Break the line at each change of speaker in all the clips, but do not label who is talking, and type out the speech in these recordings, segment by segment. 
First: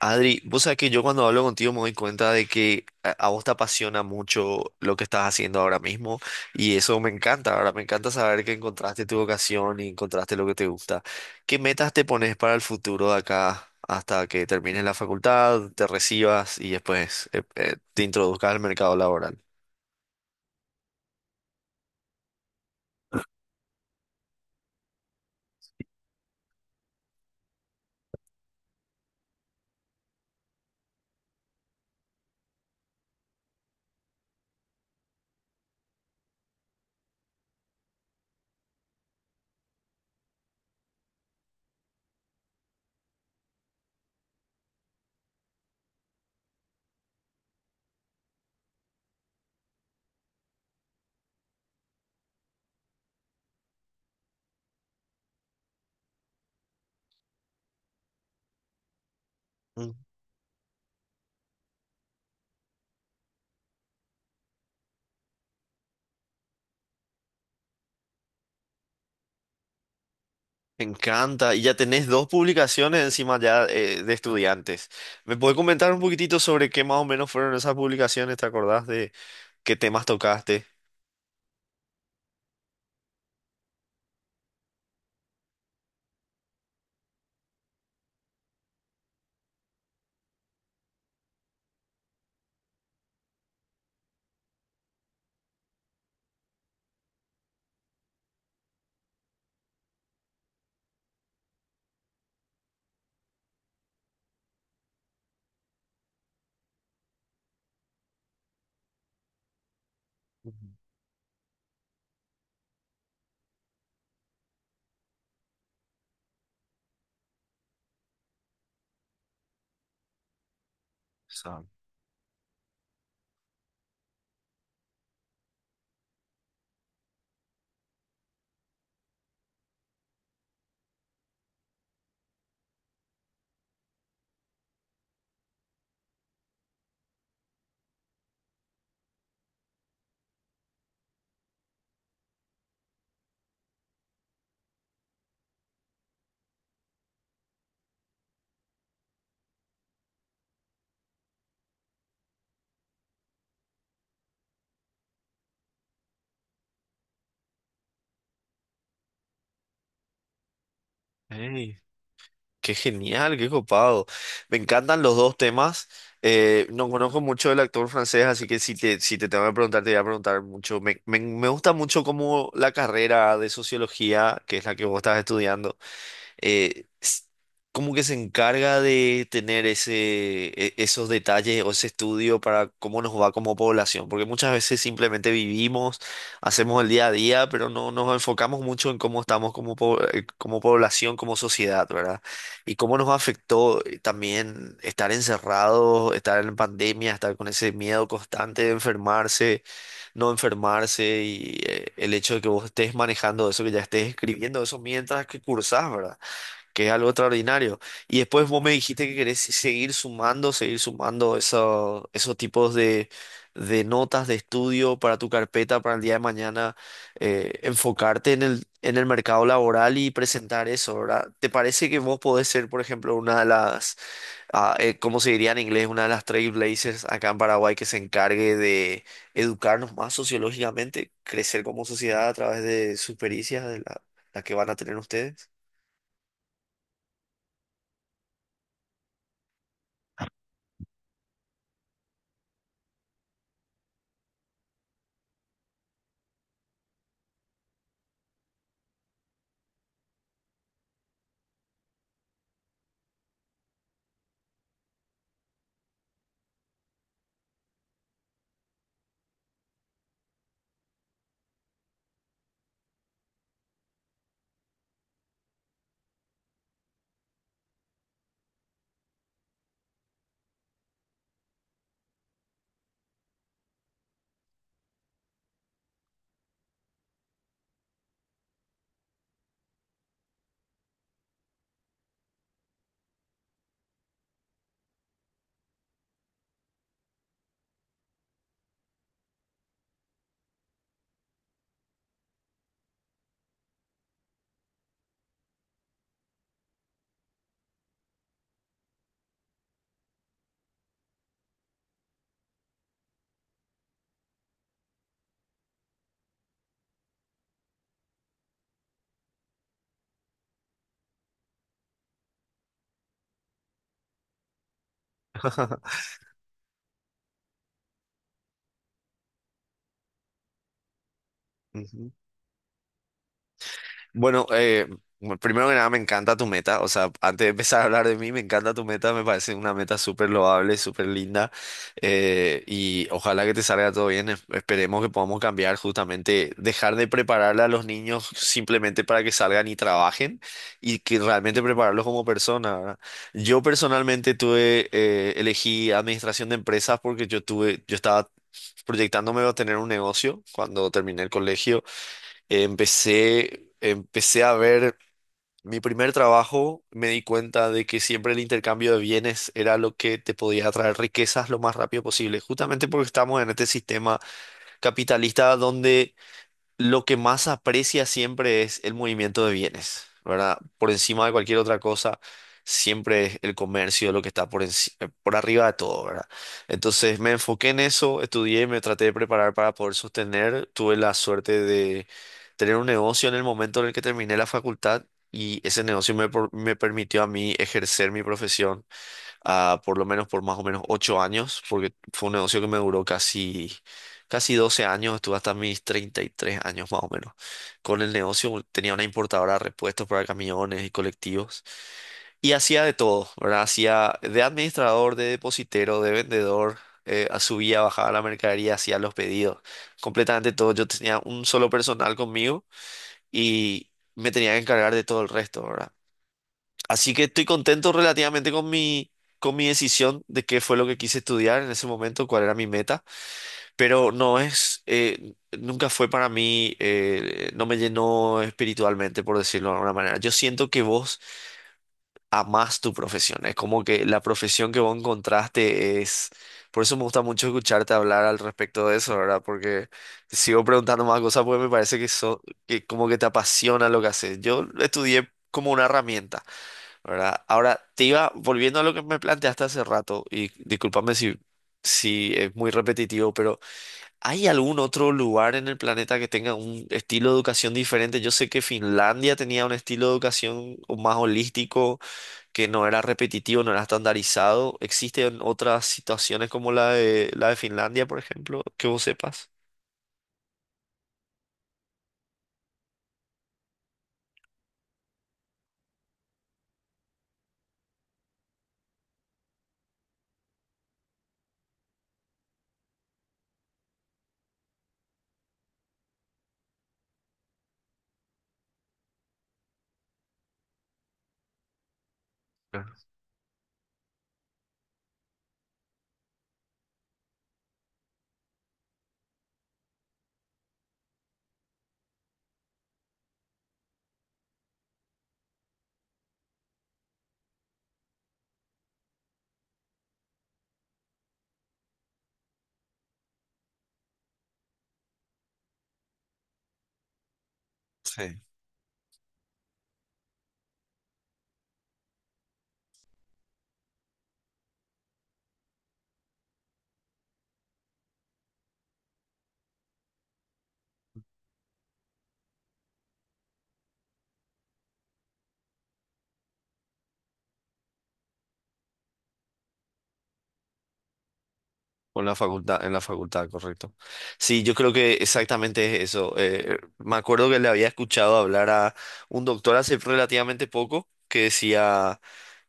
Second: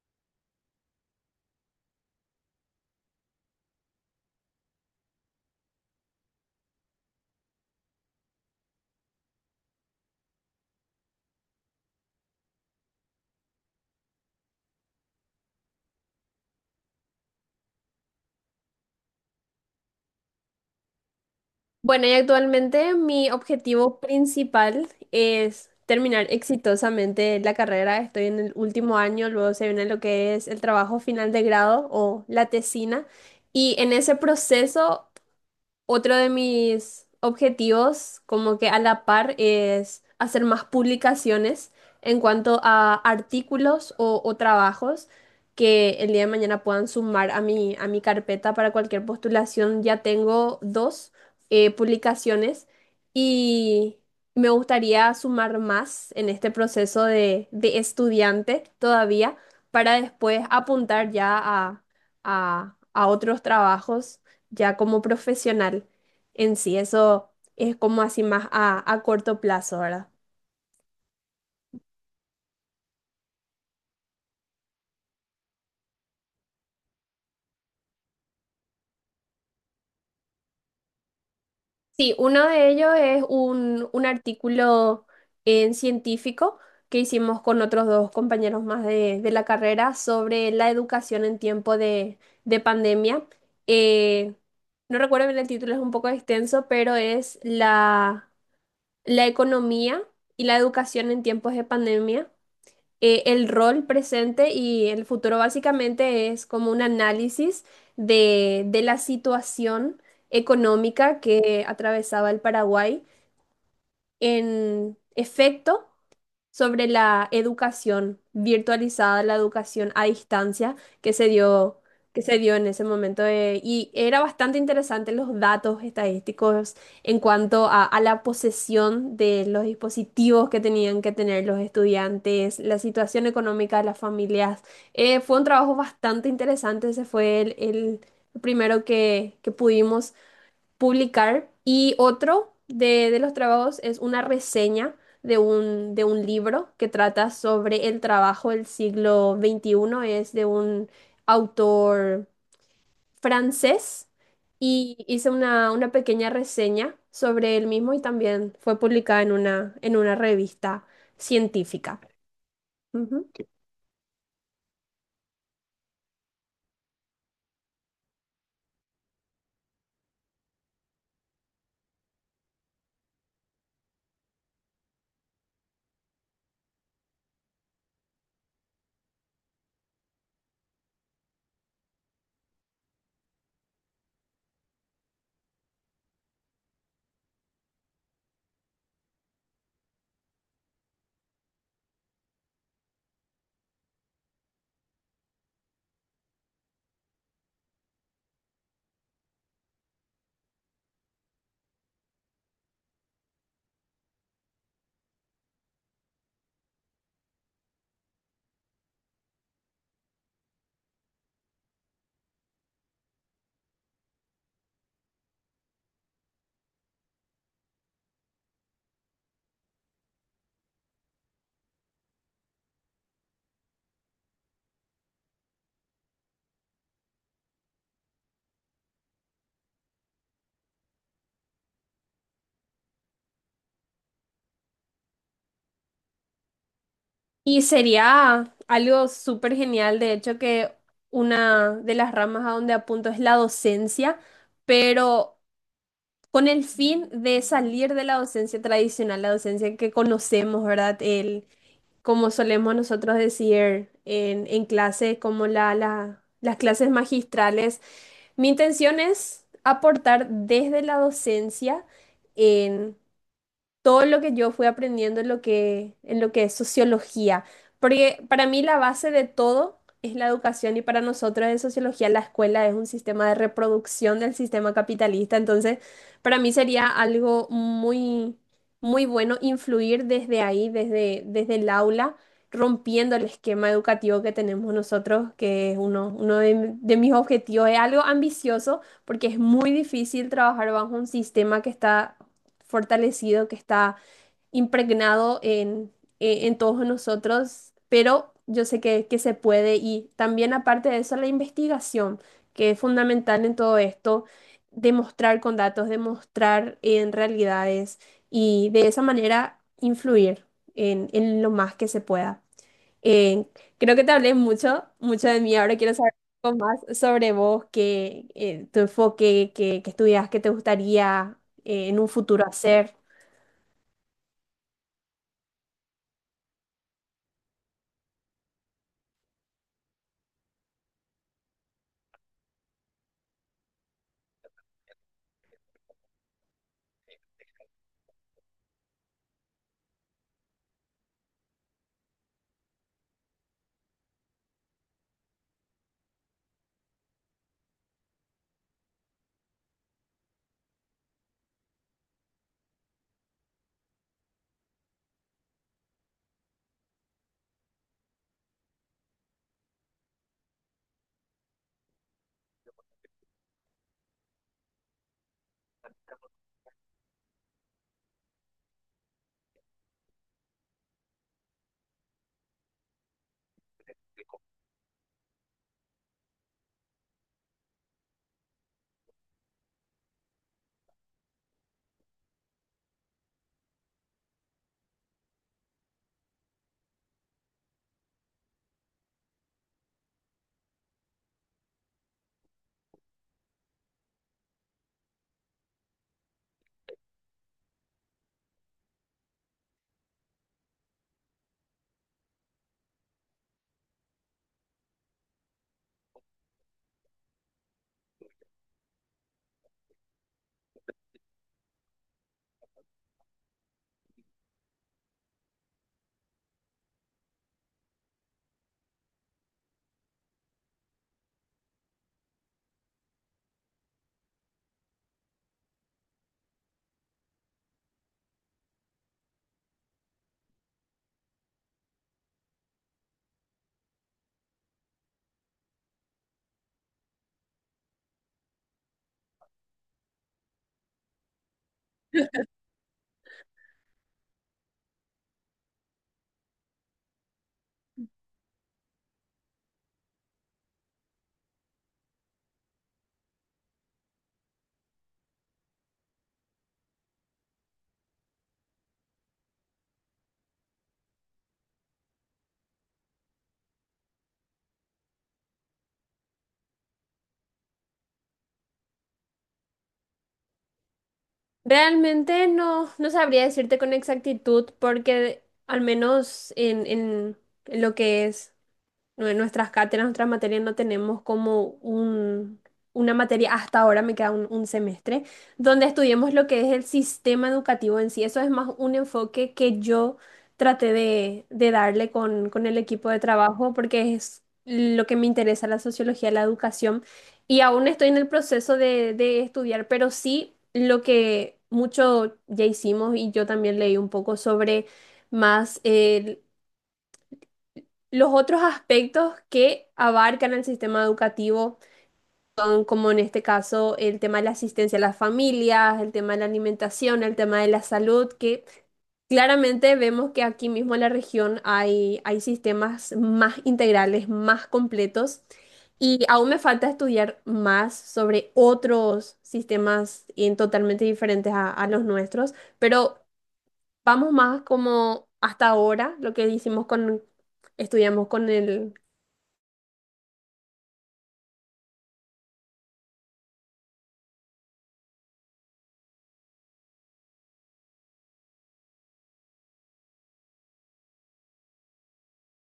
Adri, vos sabés que yo cuando hablo contigo me doy cuenta de que a vos te apasiona mucho lo que estás haciendo ahora mismo, y eso me encanta. Ahora me encanta saber que encontraste tu vocación y encontraste lo que te gusta. ¿Qué metas te pones para el futuro de acá hasta que termines la facultad, te recibas y después te introduzcas al mercado laboral?
Bueno, y actualmente mi objetivo principal es terminar exitosamente la carrera. Estoy en el último año, luego se viene lo que es el trabajo final de grado o la tesina. Y en ese proceso otro de mis objetivos, como que a la par, es hacer más publicaciones en cuanto a artículos o trabajos que el día de mañana puedan sumar a a mi carpeta para cualquier postulación. Ya tengo dos publicaciones y me gustaría sumar más en este proceso de estudiante todavía
Mm.
para después apuntar ya a otros trabajos ya como profesional en sí. Eso es como así más a corto plazo, ¿verdad?
Me encanta. Y ya tenés dos publicaciones encima ya, de estudiantes. ¿Me puedes comentar un poquitito sobre qué más o menos fueron esas publicaciones? ¿Te acordás de qué temas tocaste?
Sí, uno de ellos es un artículo en científico que hicimos con otros dos compañeros más de la carrera sobre la educación en tiempo de pandemia. Eh, no recuerdo bien el título, es un poco extenso, pero es la economía y la educación en tiempos de pandemia. El rol presente y el futuro básicamente es como un análisis de la situación
Ujú.
económica que atravesaba el Paraguay. En efecto, sobre la educación virtualizada, la educación a distancia
Sam.
que se dio en ese momento. Y era bastante interesante los datos estadísticos en cuanto a la posesión de los dispositivos que tenían que tener los estudiantes, la situación económica de las familias. Fue un trabajo bastante interesante, ese fue el primero que pudimos publicar. Y otro de los trabajos es una reseña de un libro que trata sobre el trabajo del siglo 21. Es de un autor francés y hice una pequeña reseña sobre él mismo y también fue publicada en una revista
Ey,
científica.
qué
Ujú.
genial, qué copado. Me encantan los dos temas. No conozco mucho del actor francés, así que si te tengo que preguntar, te voy a preguntar mucho. Me gusta mucho como la carrera de sociología, que es la que vos estás estudiando. eh, s- Como que se encarga de tener ese, esos detalles o ese estudio para cómo nos va como población, porque muchas veces simplemente vivimos, hacemos el día a día, pero no nos enfocamos mucho en cómo estamos como, como población, como sociedad, ¿verdad? Y cómo nos afectó, también estar encerrados, estar en pandemia, estar con ese miedo constante de enfermarse, no enfermarse. Y el hecho de que vos estés manejando eso, que ya estés escribiendo eso mientras que cursás, ¿verdad? Que es algo extraordinario. Y después vos me dijiste que querés seguir sumando esos tipos de notas de estudio para tu carpeta para el día de mañana, enfocarte en en el mercado laboral y presentar eso, ¿verdad? ¿Te parece que vos podés ser, por ejemplo, una de las, ¿cómo se diría en inglés? Una de las trailblazers acá en Paraguay que se encargue de educarnos más sociológicamente, crecer como sociedad a través de sus pericias, de la, la que van a tener ustedes?
Y sería algo súper genial, de hecho, que una de las ramas a donde apunto es la docencia, pero con el fin de salir de la docencia tradicional, la docencia que conocemos, ¿verdad? El, como solemos nosotros decir en clase, como las clases magistrales. Mi intención es aportar desde la docencia todo lo que yo fui aprendiendo en lo que es sociología. Porque para mí la base de todo es la educación y para nosotros en sociología la escuela es un sistema de reproducción del sistema capitalista. Entonces, para mí sería algo muy bueno influir desde ahí, desde el aula, rompiendo el esquema educativo que tenemos nosotros, que es uno de mis objetivos. Es algo ambicioso porque es muy difícil trabajar bajo un sistema que está fortalecido, que está impregnado en todos nosotros, pero yo sé que se puede y también aparte de eso la investigación, que es fundamental en todo esto, demostrar con datos, demostrar en realidades y de esa manera influir en lo más que se pueda. Eh, Creo que te hablé mucho, mucho de mí, ahora quiero saber un poco más sobre vos, que, tu enfoque, que estudias, qué te gustaría en un
Ujú.
futuro hacer.
Bueno, bueno, primero que nada, me encanta tu meta. O sea, antes de empezar a hablar de mí, me encanta tu meta. Me parece una meta súper loable, súper linda. Y ojalá que te salga todo bien. Esperemos que podamos cambiar justamente, dejar de prepararle a los niños simplemente para que salgan y trabajen, y que realmente prepararlos como personas, ¿verdad? Yo personalmente tuve, elegí administración de empresas porque yo tuve, yo estaba proyectándome a tener un negocio cuando terminé el colegio. Empecé a ver mi primer trabajo, me di cuenta de que siempre el intercambio de bienes era lo que te podía traer riquezas lo más rápido posible, justamente porque estamos en este sistema capitalista donde lo que más aprecia siempre es el movimiento de bienes, ¿verdad? Por encima de cualquier otra cosa, siempre es el comercio lo que está por arriba de todo, ¿verdad? Entonces me enfoqué en eso, estudié, me traté de preparar para poder sostener. Tuve la suerte de tener un negocio en el momento en el que terminé la facultad, y ese negocio me, me permitió a mí ejercer mi profesión, ah, por lo menos por más o menos 8 años, porque fue un negocio que me duró casi, casi 12 años, estuve hasta mis 33 años más o menos. Con el negocio tenía una importadora de repuestos para camiones y colectivos, y hacía de todo, ¿verdad? Hacía de administrador, de depositero, de vendedor. Subía, bajaba la mercadería, hacía los pedidos, completamente todo. Yo tenía un solo personal conmigo, y me tenía que encargar de todo el resto, ¿verdad? Así que estoy contento relativamente con mi decisión de qué fue lo que quise estudiar en ese momento, cuál era mi meta, pero no es, nunca fue para mí, no me llenó espiritualmente, por decirlo de alguna manera. Yo siento que vos amás tu profesión, es como que la profesión que vos encontraste es, por eso me gusta mucho escucharte hablar al respecto de eso, ¿verdad? Porque te sigo preguntando más cosas porque me parece que, que como que te apasiona lo que haces. Yo estudié como una herramienta, ¿verdad? Ahora, te iba volviendo a lo que me planteaste hace rato, y discúlpame si, si es muy repetitivo, pero ¿hay algún otro lugar en el planeta que tenga un estilo de educación diferente? Yo sé que Finlandia tenía un estilo de educación más holístico, que no era repetitivo, no era estandarizado. ¿Existen otras situaciones como la de Finlandia, por ejemplo, que vos sepas?
Realmente no, no sabría decirte con exactitud porque al menos en lo que es. No, en nuestras cátedras, nuestras materias no tenemos como una materia, hasta ahora me queda un semestre, donde estudiemos lo que es el sistema educativo en sí. Eso es más un enfoque que yo traté de darle con el equipo de trabajo porque es lo que me interesa, la sociología, la educación. Y aún estoy en el proceso de estudiar, pero sí lo que mucho ya hicimos y yo también leí un poco sobre más... los otros aspectos que abarcan el sistema educativo son, como en este caso, el tema de la asistencia a las familias, el tema de la alimentación, el tema de la salud, que claramente vemos que aquí mismo en la región hay sistemas más integrales, más completos, y aún me falta estudiar más sobre otros sistemas en totalmente diferentes a los nuestros, pero vamos más como hasta ahora, lo que hicimos con, estudiamos con el.
Con la facultad, en la facultad, correcto. Sí, yo creo que exactamente es eso. Me acuerdo que le había escuchado hablar a un doctor hace relativamente poco que decía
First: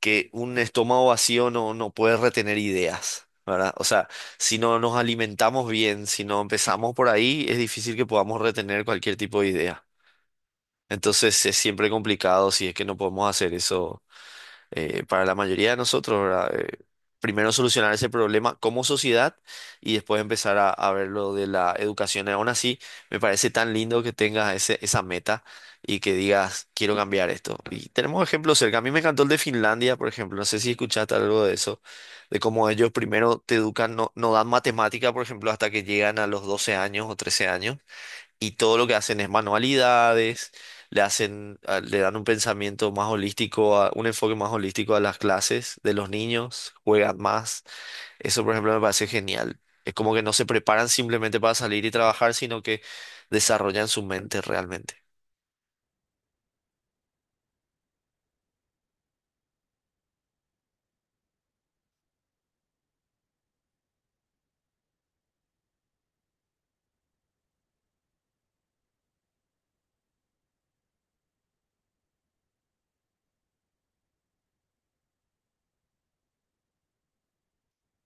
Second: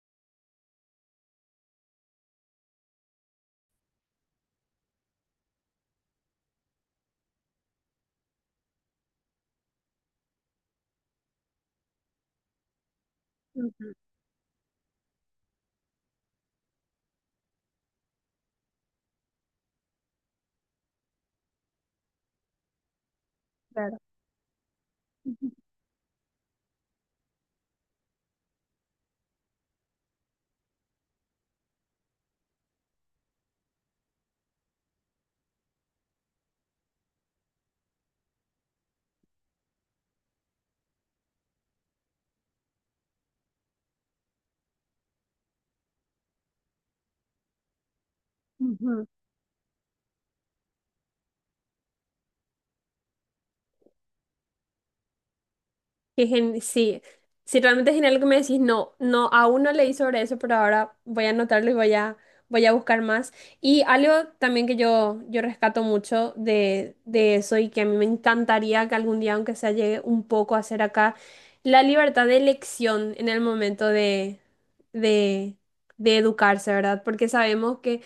que un estómago vacío no, no puede retener ideas, ¿verdad? O sea, si no nos alimentamos bien, si no empezamos por ahí, es difícil que podamos retener cualquier tipo de idea. Entonces es siempre complicado si es que no podemos hacer eso para la mayoría de nosotros, ¿verdad? Primero solucionar ese problema como sociedad y después empezar a ver lo de la educación. Y aún así, me parece tan
Claro.
lindo que tengas ese, esa meta, y que digas, quiero cambiar esto. Y tenemos ejemplos cerca. A mí me encantó el de Finlandia, por ejemplo. No sé si escuchaste algo de eso, de cómo ellos primero te educan, no, no dan matemática, por ejemplo, hasta que llegan a los 12 años o 13 años, y todo lo que hacen es manualidades, le dan un pensamiento más holístico, un enfoque más holístico a las clases de los niños, juegan más. Eso, por ejemplo, me
Ujú.
parece genial. Es como que no se preparan simplemente para salir y trabajar, sino que desarrollan su mente realmente.
Sí, sí, realmente es genial lo que me decís. No, no, aún no leí sobre eso, pero ahora voy a anotarlo y voy voy a buscar más. Y algo también que yo rescato mucho de eso y que a mí me encantaría que algún día, aunque sea, llegue un poco a ser acá, la libertad de elección en el momento de, de educarse, ¿verdad? Porque sabemos que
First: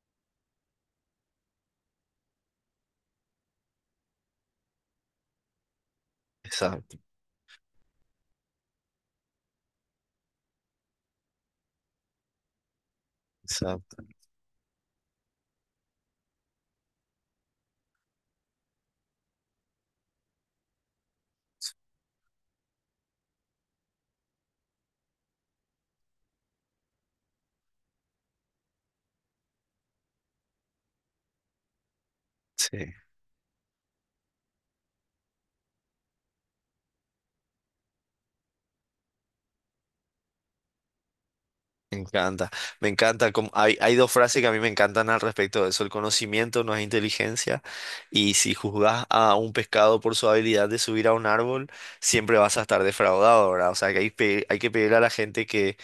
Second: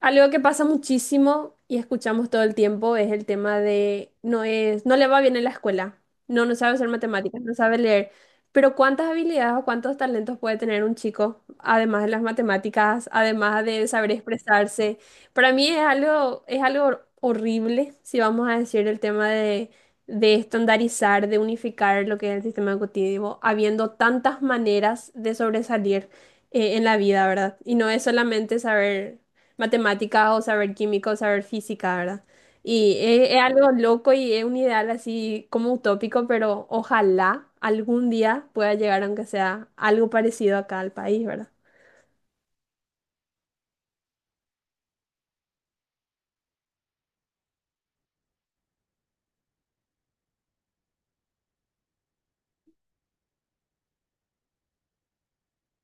algo que pasa muchísimo y escuchamos todo el tiempo es el tema de no es, no le va bien en la escuela, no, no sabe hacer
Exacto,
matemáticas, no sabe leer. Pero ¿cuántas habilidades o cuántos talentos puede tener un chico, además de las matemáticas, además de
exacto.
saber expresarse? Para mí es algo horrible, si vamos a decir el tema de estandarizar, de unificar lo que es el sistema educativo, habiendo tantas maneras de sobresalir en la vida, ¿verdad? Y no es solamente saber matemáticas o saber química o saber física, ¿verdad?
Sí.
Y es algo loco y es un ideal así como utópico, pero ojalá algún día pueda llegar, aunque sea algo parecido acá al país, ¿verdad?
Me encanta, me encanta. Hay, hay dos frases que a mí me encantan al respecto de eso. El conocimiento no es inteligencia, y si juzgas a un pescado por su habilidad de subir a un árbol, siempre vas a estar defraudado, ¿verdad? O sea, que hay, hay que pedirle a la gente que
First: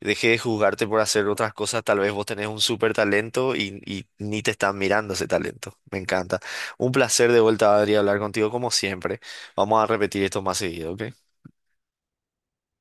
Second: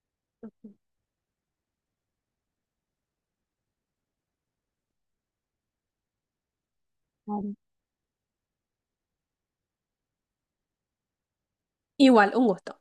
deje de juzgarte por hacer otras cosas. Tal vez vos tenés un súper talento y ni te están mirando ese talento. Me encanta. Un placer de
Claro.
vuelta, Adri, hablar contigo como siempre. Vamos a repetir esto más seguido, ¿ok?
Igual, un gusto.